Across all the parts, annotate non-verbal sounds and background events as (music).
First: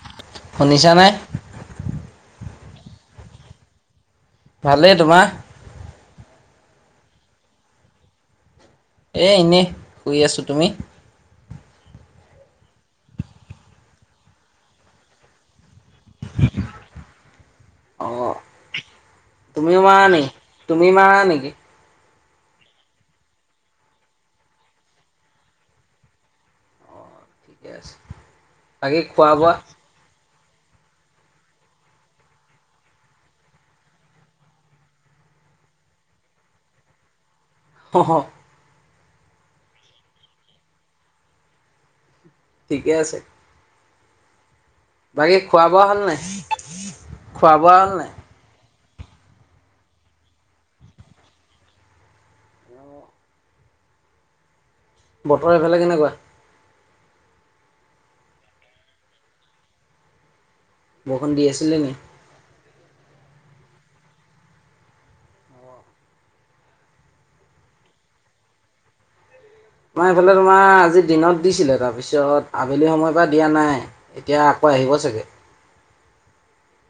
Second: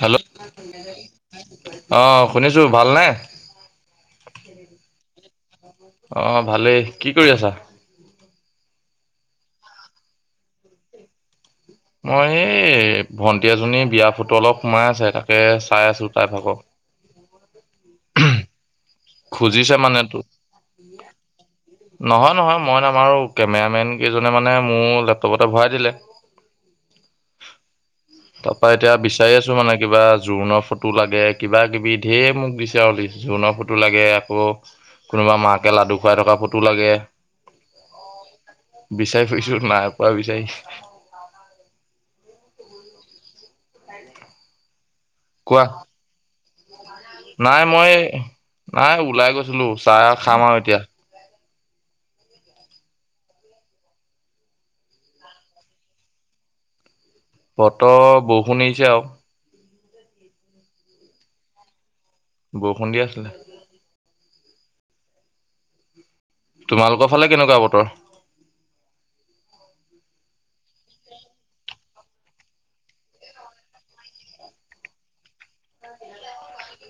Hello শুনিছানে? অ', শুনিছো। ভালনে? ভালেই, তোমাৰ? অ', ভালেই, কি কৰি আছা? এ এনেই শুই আছো, তুমি? মই এই ভন্টি এজনী বিয়া ফটো অলপ সোমাই আছে তাকে চাই আছোঁ তাই থাক। অ'। তুমিও মানে মাৰা নে তোক তুমি মাৰা নেকি? নহয়, নহয় মই আমাৰো কেমেৰামেন কেইজনে মানে মোৰ লেপটপতে ভৰাই দিলে। ঠিকে আছে। তাৰ পৰা এতিয়া বাকী বিচাৰি খোৱা আছো বোৱা? মানে কিবা জোৰোণৰ ফটো লাগে কিবা কিবি ঢেৰ মোক দিছে আৰুলি জোৰোণৰ ফটো ফটো লাগে আকৌ কোনোবা মাকে লাডু খুৱাই থকা ফটো লাগে হ হ! বিচাৰি ফুছো নাই পোৱা বিচাৰিছ, ঠিকে আছে। বাকী কোৱা খোৱা বোৱা হল নাই? খোৱা নাই বোৱা মই। হ'ল নাই? নাই ওলাই গৈছিলো চাহ আৰু খাম আৰু এতিয়া বতৰ এফালে কেনেকুৱা? বতৰ বৰষুনিছে আৰু বৰষুণ দি আছিলে নি? বৰষুণ দি আছিলে। তোমালোকৰ ফালে কেনেকুৱা বতৰ? মই এইফালে তোমাৰ আজি দিনত দিছিলে তাৰপিছত আবেলি সময়ৰ পৰা দিয়া নাই এতিয়া আকৌ আহিব চাগে।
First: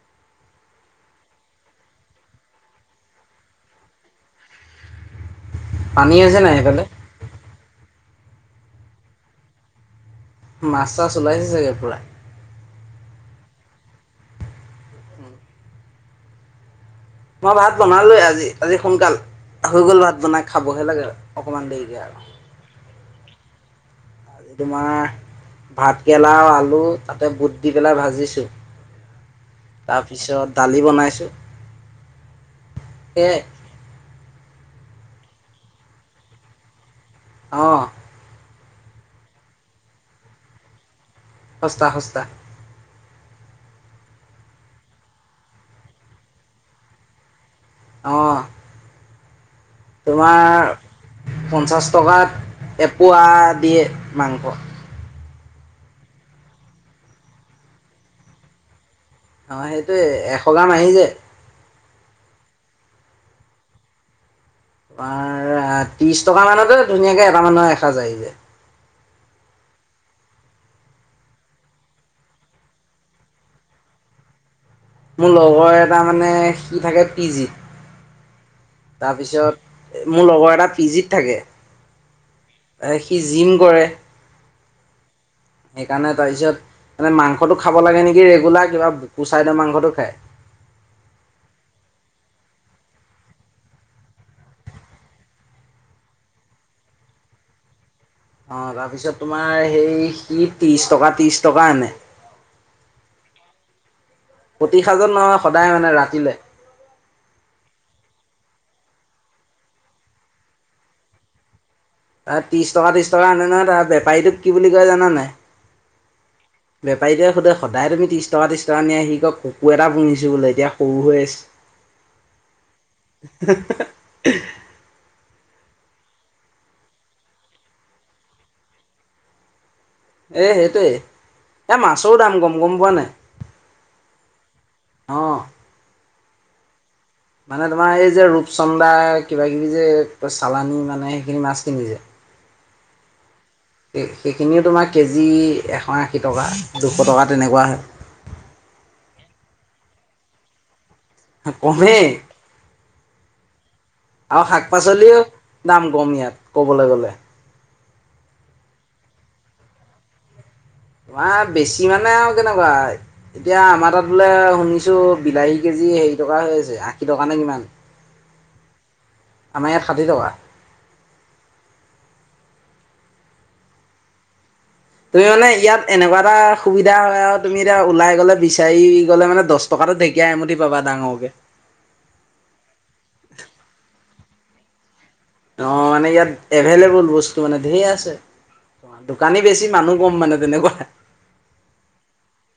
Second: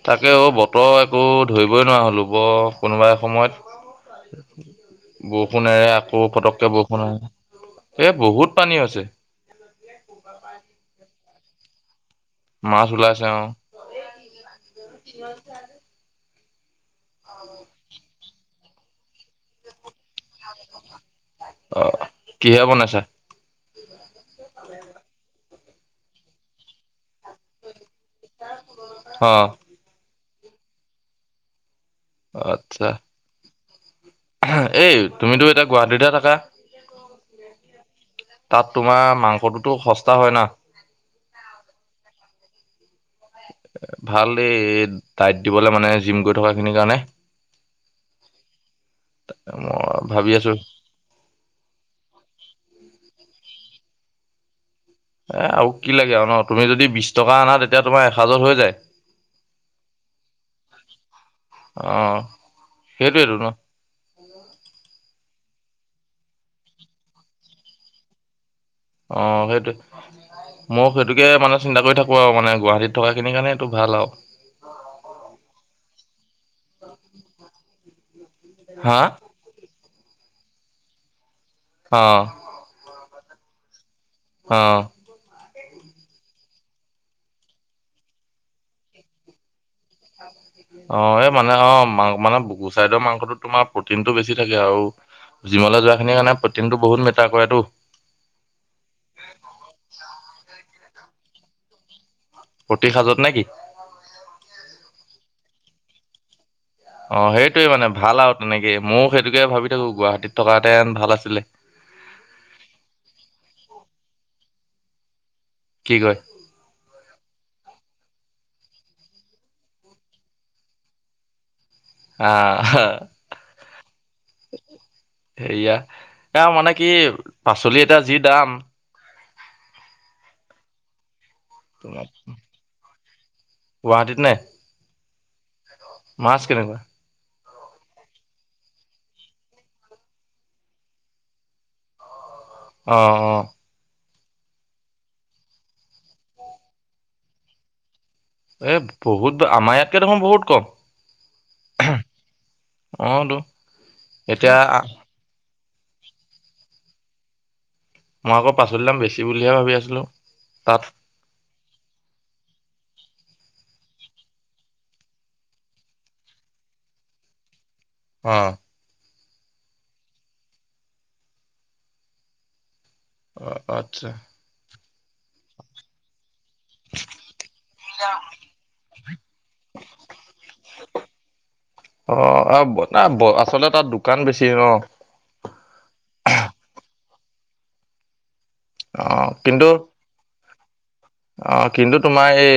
তাকে অ বতৰ একো ধৰিবই নোৱাৰা হ'লোঁ বৰ কোনোবাই সময়ত বৰষুণেৰে পানী আকৌ হৈছে নাই পটককে সেইফালে? বৰষুণ এ বহুত পানী আছে। মাছ চাছ ওলাইছে চাগে? ধৰাই মাছ ওলাইছে অ মই ভাত বনালোজ আজি সোনকাল হৈ গ'ল ভাত বন খাবহে লাগে অকণমান অ দেৰিকৈ আৰু কিহে বনাইছা? আজি তোমাৰ ভাতকৰেলাও আলু তাতে বুট দি পেলাই ভাজিছোঁ অ তছ তাৰপিছত দালি বনাইছোঁ। আত্ছা সেয়াই এই তুমিতো এতিয়া গুৱাহাটীতে থাকা। অ! তাত তোমাৰ মাংসটোতো সস্তা হয় না সস্তা সস্তা! এ ভাল এই ডাইট দিবলৈ মানে জিম গৈ থকা খিনিৰ কাৰণে, অ মই ভাবি আছো তোমাৰ পঞ্চাছ টক এ মাংস এ আৰু কি লাগে আৰু ন তুমি যদি বিশ টকা আনা তেতিয়া তোমাৰ এ হাজাৰ হৈ যায়। অ সেইটো এশ গাম আহি যে অ সেইটোইটো ন তোমাৰ ত্ৰিশ টকা মানতো ধুনীয়াকে এটা মানৰ এখা যায় যে অ সেইটো মই সেইটোকে মানে চিন্তা কৰি থাকো আৰু মানে গুৱাহাটীত থকাখিনি কাৰণে এইটো ভাল আৰু মোৰ লগৰ এটা মানে, সি থাকে পি জিত। হা তাৰপিছত মোৰ লগৰ এটা পি জিত থাকে অ' সি জিম কৰে অ' সেইকাৰণে তাৰপিছত, মানে মাংসটো খাব লাগে নেকি ৰেগুলাৰ, কিবা বুকুচাইদৰ মাংসটো খায়। অ', এই মানে অ, মাং মানে বুকু চাইডৰ মাংসটোত তোমাৰ প্ৰটিনটো বেছি থাকে আৰু জিমলৈ যোৱাখিনিৰ কাৰণে প্ৰটিনটো বহুত মেটাৰ কৰেতো। অ' তাৰপিছত তোমাৰ সেই সি ত্ৰিছ টকা ত্ৰিছ টকা এনে। প্ৰতি সাজত নে কি? সাজত নহয় সদায় মানে ৰাতিলেলৈ অ' সেইটোৱে মানে ভাল আৰু তেনেকেই ময়ো সেইটোকে ভাবি থাকো গুৱাহাটীত থকাতেন ভাল আছিলে। তাৰ ত্ৰিশ টকা, ত্ৰিশ টকা, আনে নহয়, তাৰ বেপাৰীটোক কি বুলি কয় জানা নে নাই? কি কয়? বেপাৰীটোৱে সোধে সদায় তুমি ত্ৰিছ টকা, ত্ৰিছ টকা নিয়া, সি কিয় ককুৰ এটা পুহিছোঁ বোলে, এতিয়া সৰু হৈ আছে। আহ। সেয়া, এ মানে কি পাচলি এটা যি দাম এই সেইটোৱেই। এ মাছৰো দাম গম, গম পোৱা নে নাই? গুৱাহাটীত নে? অহ। মাছ কেনেকুৱা? মানে তোমাৰ এই যে ৰূপচন্দা কিবা কিবি যে চালানি মানে সেইখিনি মাছ কিনি যে। অ', অ'। সেইখিনিও তোমাৰ কেজি এশ আশী টকা দুশ টকা তেনেকুৱা হয়। এ বহুত, আমাৰ ইয়াতকে দেখোন বহুত কম। কমেই, অ' তো আৰু এতিয়া শাক পাচলিও দাম কম ইয়াত, ক'বলৈ গ'লে। মই আকৌ পাচলি দাম বেছি বুলিহে ভাবি আছিলো, তাত। তোমাৰ বেছি মানে আৰু কেনেকুৱা, এতিয়া আমাৰ তাত বোলে শুনিছোঁ, বিলাহী কেজি হেৰি টকা হৈ আছে, আশী টকা নে কিমান। অ' আমাৰ ইয়াত ষাঠি টকা। অ, আচ্ছা। তুমি মানে ইয়াত এনেকুৱা এটা সুবিধা হয় আৰু তুমি এতিয়া ওলাই গ'লে বিচাৰি গ'লে মানে, দছ টকাটো ঢেঁকীয়া এমুঠি পাবা ডাঙৰকে। কান বেছি ন? অ', মানে ইয়াত এভেইলেবোল বস্তু, মানে ঢেৰ আছে। অ', দোকানী বেছি কিন্তু, মানুহ কম মানে তেনেকুৱা। কিন্তু কিন্তু তোমাৰ এই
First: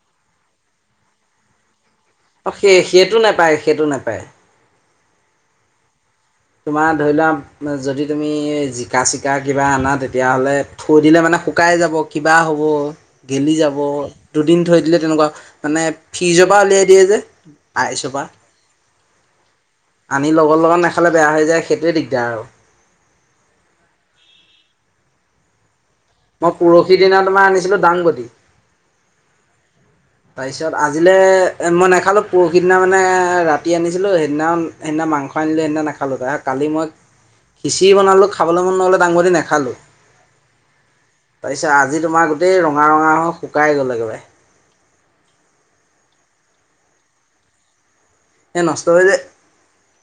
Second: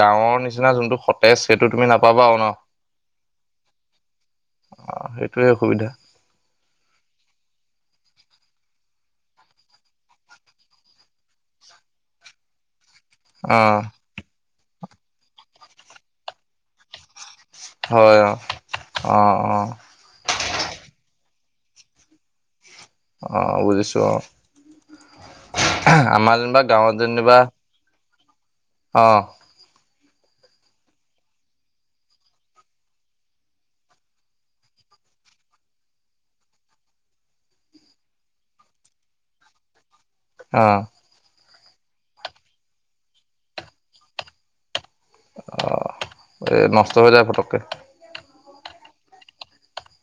গাঁৱৰ নিচিনা জোনটো সতেজ, সেইটো তুমি নাপ অ', সেই, সেইটো নাপায়, সেইটো নাপায়। টোৱেই অসুবিধা। তোমাৰ ধৰি লোৱা, যদি তুমি জিকা-চিকা কিবা আনা, তেতিয়াহ'লে থৈ দিলে মানে শুকাই যাব, কিবা হ'ব গেলি যাব, অ' দু দিন থৈ দিলে তেনেকুৱা, মানে ফ্ৰিজৰ পৰা উলিয়াই দিয়ে যে। হয় আইচৰপা, অ' অ' অ' আনি লগত লগত নে বেয়া হৈ যায়, সেইটোৱে দিগদাৰ আৰু। অ', বুজিছোঁ অ'। আমাৰ মই যেনিবা পৰহি দিনা তোমাৰ আনিছিলো দাংবদি। অহ। তাৰপিছত আজিলৈ মই নেখালোঁ, পৰহিদিনা মানে ৰাতি আনিছিলোঁ। সেইদিনা সেইদিনা, মাংস আনিলো, সেইদিনা নাখালোঁ, তাৰপিছত কালি মই খিঁচিৰি বনালোঁ, খাবলৈ মন নহ'লে দাংবদি নাখালোঁ। অহ। তাৰপিছত আজি তোমাৰ গোটেই ৰঙা ৰঙা হৈ শুকাই গ'ল একেবাৰে। অ', এই নষ্ট হৈ যায় পটককে। এ নষ্ট হৈ যায়।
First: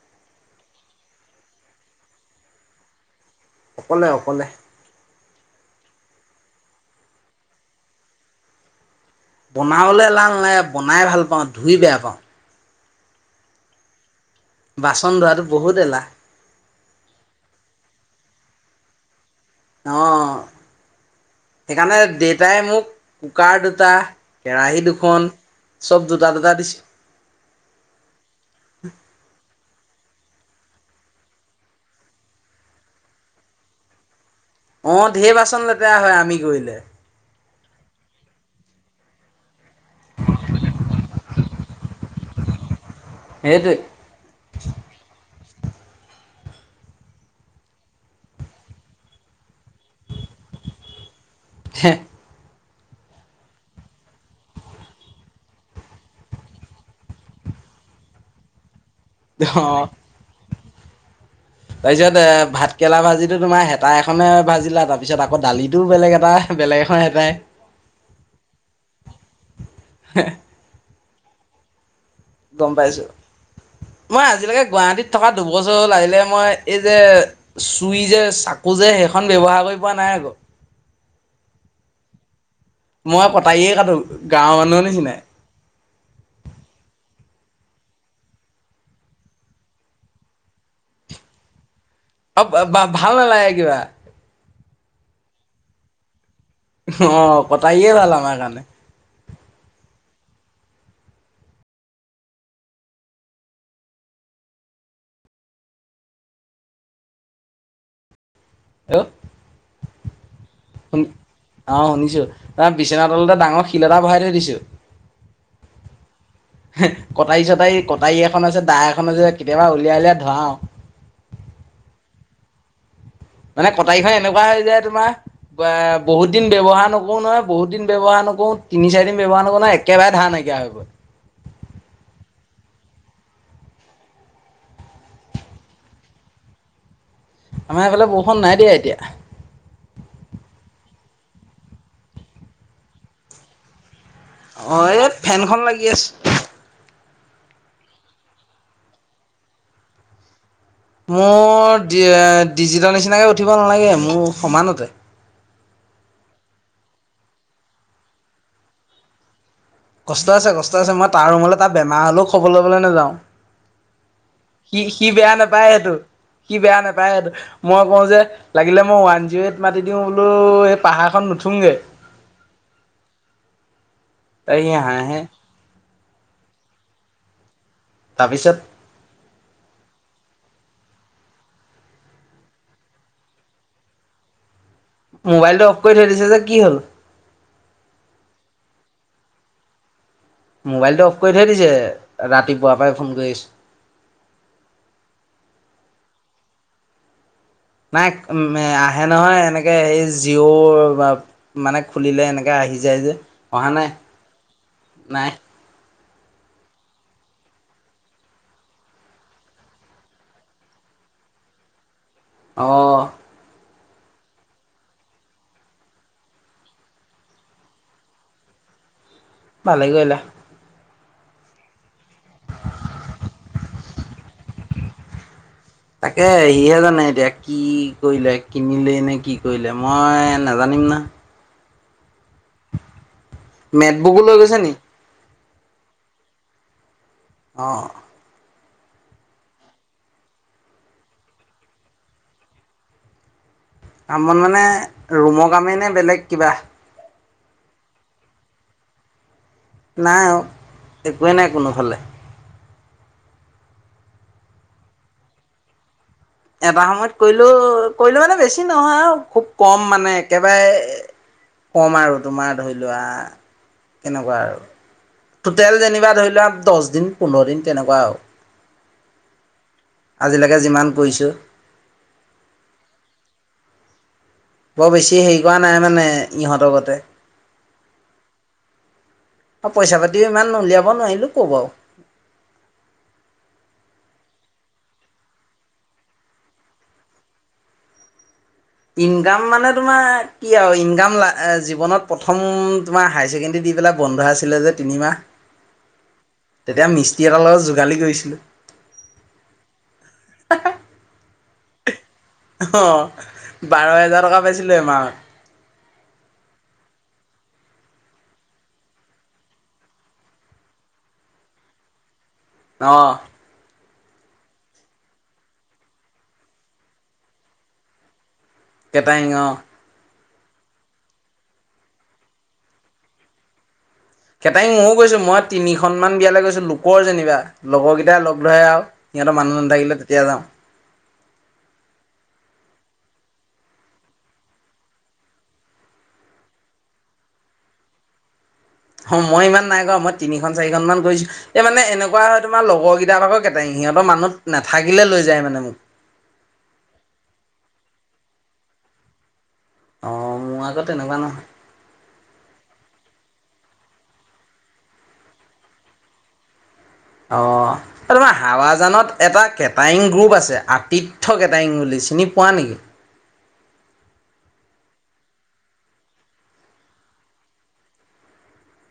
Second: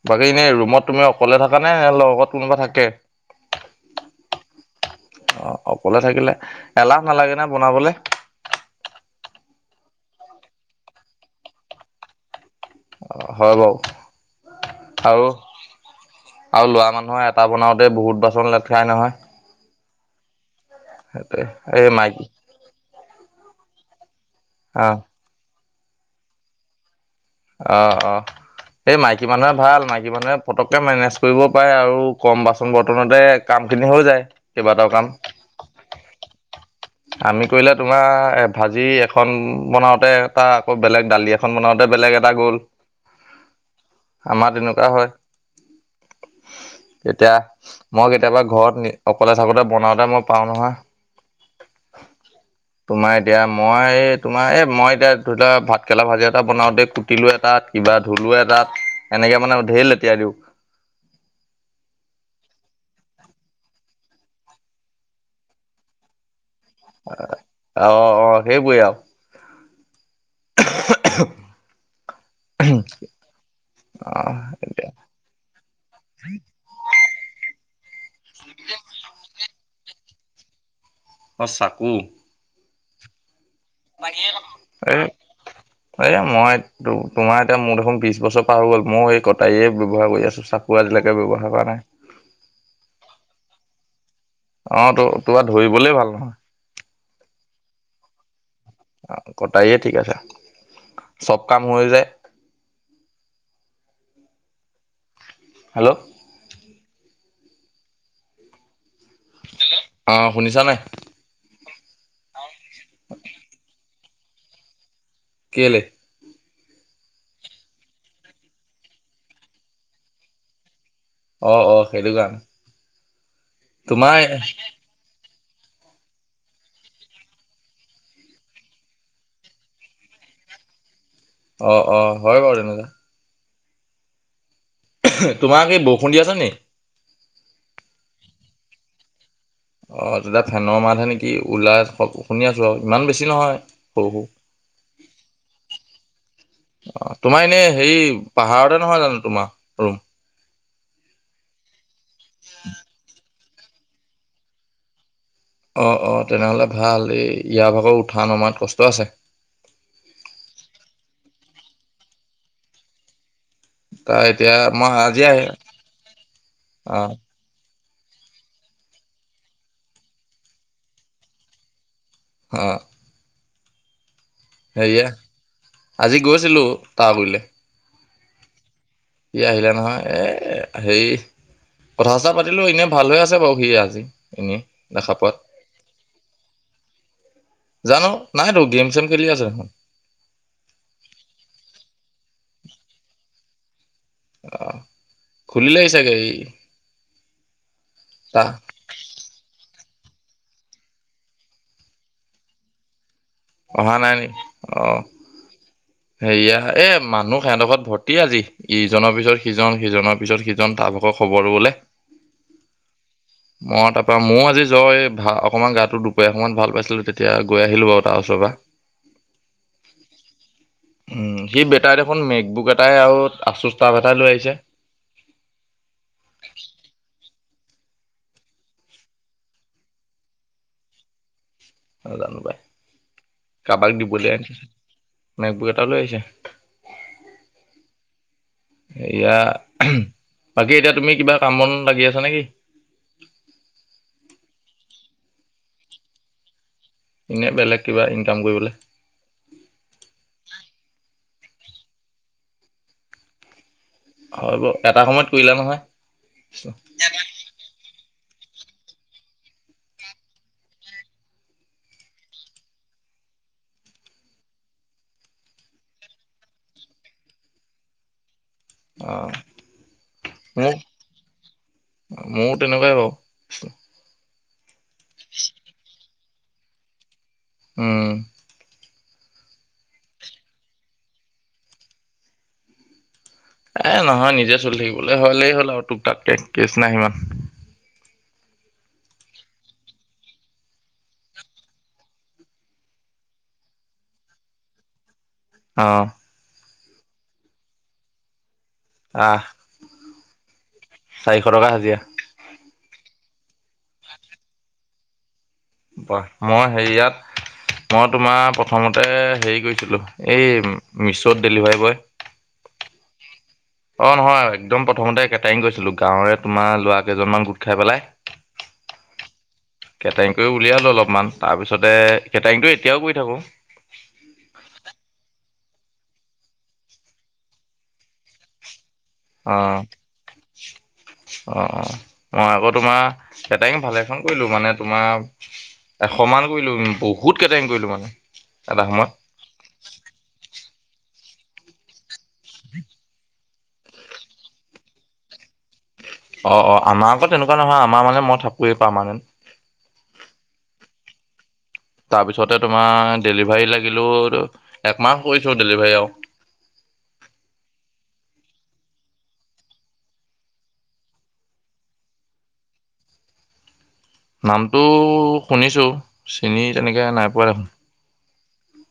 বাকী এনেই ৰুমত তুমি অকলে থাক নে নে লগত কোনোবা থাকে? অকলে অকলে। অ' অকলে থাকিলে এলাৰ্ম নালাগে নে বনাবলে? বনাবলৈ লাল নাই, বনাই ভাল পাওঁ, ধুই বেয়া পাওঁ। হয় বাৰু। বাচন আৰু ধোৱাটো বহুত এলাহ আৰু লৰা মানুহৰ এটা বনাওতে বহুত বাচন লাগে। (unintelligible) নহয়। অ'। সেইটোৱে এই সেইকাৰণে মাইকী দেউতাই মোক কুকাৰ দু (unintelligible) কেৰাহী অ' দুখন। চব দুটা দুটা দিছে। অ' অ' এই মাইকী মানুহৰ ভাল মাইকী (unintelligible) পটককে মেনেজ কৰিব পাৰে আৰু কম বাচন বৰ্তনতে কাম খিনি হৈ যায়। কেইবাটাও কাম অ', ঢেৰ বাচন লেতেৰা হয় আমি কৰিলে। আমি কৰিলে তোমাৰ এ ভাজি এখন বনাওঁতে এটা, আকৌ বেলেগ দালি এখন বনাওঁতে বেলেগ এটা গ'ল সেইটোৱে আমাৰ তেনেকুৱা হয়। এতিয়া, মই কেতিয়াবা ঘৰত অকলে থাকোতে বনাওতে মই পাওঁ নহয় হে! তোমাৰ এতিয়া মই এ তোমাৰ এই মই এতিয়া ধৰি লোৱা ভাতকেৰেলা ভাজি এটা বনাওতে কুটিলো এটাত, কিবা ধুলো এটাত এনেকে মানে অঁ ধেৰ লেতিয়াই দিওঁ। তাৰপিছত এ ভাত কেৰেলা ভাজিটো তোমাৰ হেতা এখনে ভাজিলা, তাৰপিছত আকৌ দালিটোও বেলেগ এটা বেলেগ এখন হেতাই অ', অ', হেইবোৰে আও। (unintelligible) (unintelligible) গম পাইছো মই আহ আজিলৈকে এতিয়া গুৱাহাটীত থকা দুবছৰ আহিলে মই এই যে (unintelligible) চাকু যে সেইখন ব্যৱহাৰ কৰিব পোৱা নাই আকৌ। অ সাকু মই কটাৰীয়ে কাটো গাঁৱৰ মানুহৰ এই নিচিনাই এই মইতটো তোমাৰ এতিয়া মোৰ দেখোন বিশ বছৰ পাৰ হৈ গ'ল মই এই কটাৰীয়ে ব্যৱহাৰ কৰি আছো চাকু আজিলাকে ব্যৱহাৰ কৰা নাই। অ ভাল নালাগে কিবা। অ ত তোৰ ধৰিবলে ভাল নহয়। অঁ কটায়য়ে ভাল আমাৰ কাৰণে কটায়ে ঠিক আছে, চব কাম হৈ যায়। হেল্ল' হেল্ল অঁ শুনি অঁ শুনিছো অ বিছনা তলতে ডাঙৰ শিল এটা ভৰাই থৈ দে, থৈছু। কেলে? কটাৰী চটাৰী কটাৰী এখন আছে, দা এখন আছে কেতিয়াবা উলিয়াই উলিয়াই ধৰাও। অঁ অঁ সেইটো কাৰণে। মানে কটাৰীখন তোমাৰ এনেকুৱা হৈ যায় তোমাৰ- বা বহুত দিন ব্যৱহাৰ নকৰো নহয়, বহুত দিন ব্যৱহাৰ নকৰো তিনি চাৰিদিন ব্যৱহাৰ নকৰো নহয় একেবাৰে ধাৰ নাইকিয়া হৈ গল। অ অ হয় বাৰু তেনেকুৱা। তোমাৰ কি বৰষুণ দি আছে নেকি? আমাৰ এইফালে বৰষুণ নাই দিয়া এতিয়া। অ তেতিয়া ফেনৰ মাতহে নেকি ওলাই শুনি আছো আৰু ইমান বেছি নহয় সৰু সৰু। অঁ এই ফেনখন লাগি আছে। অ তোমাৰ এনে হেৰি পাহাৰতে নহয় জানো তোমাৰ ৰুম। মোৰ ডিজিটাৰ নিচিনাকে উঠিব নালাগে মোৰ সমানতে। অ' অ' তেনেহলে ভাল। এই ইয়াৰ ভাগৰ উঠা নমাত কষ্ট আছে। কষ্ট আছে, কষ্ট আছে। মই তাৰ ৰুমলে তাৰ বেমাৰ হ'লেও খবৰ ল'বলৈ নেযাওঁ। তাৰ এতিয়া সি মই সি আজি বেয়া আহি নাপায় সেইটো, সি বেয়া অ নাপায় সেইটো। মই কওঁ যে লাগিলে মই ওৱান জিৰ'এইট মাতি দিওঁ বোলো, এই পাহাৰখন নুঠোংগে। অহ'। এই সি হাহে। আজি গৈছিলো তাৰ গুইলে। তাৰপিছত? সি আহিলে নহয় এ হেৰি কথা চথা পাতিলো এনে ভাল হৈ আছে বাৰু সি আজি এনেই দেখা পোৱাত। মোবাইলটো অফ কৰি থৈ দিছে যে কি হ'ল জানো নাহতো গেম চেম খেলি আছে মোবাইলটো অফ কৰি থৈ দিছে ৰাতিপুৱাৰ পৰাই ফোন কৰিছে আহ খুুলিলেই চাগে ই নাই তা উম আহে নহয় এনেকে সেই জিঅ' মানে খুলিলে এনেকে আহি যায় যে অহা নাই নি অ নাই সেয়া এ মানুহ সিহঁতোখৰত ভৰ্তি আজি ইজনৰ পিছত সিজন সিজনৰ পিছত সিজন তাৰ ভকৰ খবৰ লবলে অহ মই তাৰ পৰা মই আজি যাওঁ এই অকণমান গাটো দুপৰীয়া সময়ত ভাল পাইছিলো তেতিয়া গৈ আহিলো বাৰু পাছৰবা ভালে কৰিলা উম সি বেটাৰী দেখোন মেকবুক এটাই আৰু আচুস্তাফ এটাই লৈ আহিছে তাকে সিহে জানে এতিয়া কি কৰিলে কিনিলে নে কি কৰিলে মই নাজানিম না আ গানো বাই মেট বুকো লৈ গৈছে নি ন একবোৰ এটা লৈ আহিছে অ এয়া বাকী এতিয়া তুমি কিবা কামন লাগি আছা নেকি আমন মানে ৰুমৰ কামেই নে বেলেগ কিবা এনে বেলেগ কিবা ইনকাম কৰিবলৈ নাই অ একোৱেই নাই কোনোফালে হয় ব এটা সময়ত কৰিলা নহয় এবাৰ সময়ত কৰিলো কৰিলেো মানে বেছি নহয় আৰু খুব কম মানে একেবাৰে কম আৰু তোমাৰ ধৰি লোৱা কেনেকুৱা আৰু টোটেল যেনিবা ধৰি লোৱা দহ দিন পোন্ধৰ দিন তেনেকুৱা আৰু আহ আজিলৈকে মোক যিমান কৰিছোঁ মোৰ তেনেকুৱাই বাৰু অ বৰ বেছি হেৰি কৰা নাই মানে ইহঁতকতে উম পইচা পাতিও ইমান উলিয়াব নোৱাৰিলো ক বাৰ এ নহয় নিজে চলি থাকিবলৈ হলেই হ'ল আৰু তোক তাতকে কেচ নাই সিমান ইনকাম মানে তোমাৰ কি আৰু ইক জীৱনত প্ৰথম তোমাৰ হ ছেকেণ্ডৰী দি পেলাই বন্ধ আছিলে যে তিনিমাহ অ তেতিয়া মিস্ত্ৰী এটাৰ লগত যোগালি কৰিছিলোঁ আহ চাৰিশ টকা হাজিয়ৰা অ', বাৰ হেজাৰ টকা পাইছিলো এমাহত। মই হেৰিয়াত, মই তোমাৰ প্ৰথমতে হেৰি কৰিছিলোঁ, এই মি-মিছ'ত ডেলিভাৰী বয়। অ'। অ', নহয়। একদম প্ৰথমতে কেটাৰিং কৰিছিলো। গাঁৱৰে তোমাৰ লৰা কেইজনমান গোট খাই পেলাই। কেটাইং, অ'। কেটাৰিং কৰি উলিয়ালো অলপমান, তাৰপিছতে কেটাৰিংটো এতিয়াও কৰি থাকোঁ। কেটাৰিং ময়ো গৈছো। মই তিনিখন মান বিয়ালৈ গৈছো, লোকৰ যেনিবা লগৰ কেইটাই লগ ধৰে আৰু সিহঁতৰ মানুহ অ', নাথাকিলে তেতিয়া যাওঁ অ', অ'। মই আগত তোমাৰ কেটাৰিং ভালেখন কৰিলো। মানে তোমাৰ এশমান কৰিলো, বহুত কেটাৰিং কৰিলো মানে এটা সময়ত অ', মই ইমান নাই কৰা। মই তিনিখন চাৰিখন মান কৰিছো, এই মানে এনেকুৱা তোমাৰ লগৰ কেইটকাৰ লগত (unintelligible) সিহঁতৰ মানুহ নাথাকিলে লৈ যায় মানে মোক। অ' অ' আমাৰ আকৌ তেনেকুৱা নহয়, আমাৰ মানে মই থাকোৱৱেই পাৰমান্টে। অ' মোৰ আকৌ তেনেকুৱা নহয়। তাৰপিছতে তোমাৰ ডেলিভাৰী লাগিলো, একমাহ কৰিছো ডেলিভাৰী আৰু। অ', তোমাৰ হাৱাজানত এটা কেটাইং গ্ৰুপ আছে, আতিথ্য কেটাইিং বুলি, চিনি পোৱা নেকি? নামটোও শুনিছো, চিনি তেনেকে নাই পোৱা দেখোন।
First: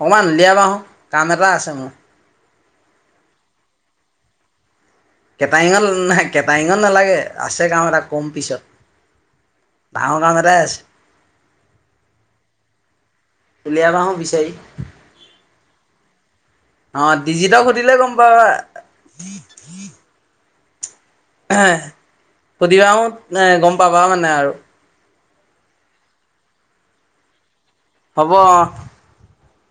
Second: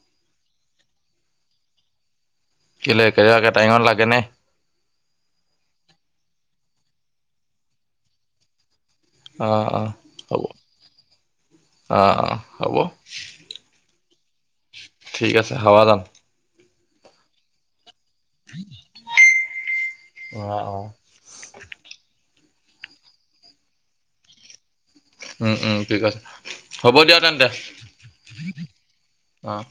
অকমান উলিয়াবা হোও, কাম এটা আছে মোৰ। কেলে, (unintelligible) কেটাইঙত লাগে নে? কেটাইঙত নাই, কেটাইঙত নালাগে, আছে কাম এটা কম পিছত। অ অ ডাঙৰ কাম হ'ব, এটাই আছে অ অ হ'ব। চাৰি। ঠিক আছে, হাৱাজান। অ', দিজিতক সুধিলে গম (unintelligible) অ অ। সুধিবা হু এ গম পাবা মানে আৰু। উম উম ঠিক আছে, হ'ব দিয়া তেন্তে। হ'ব, অ। অহ।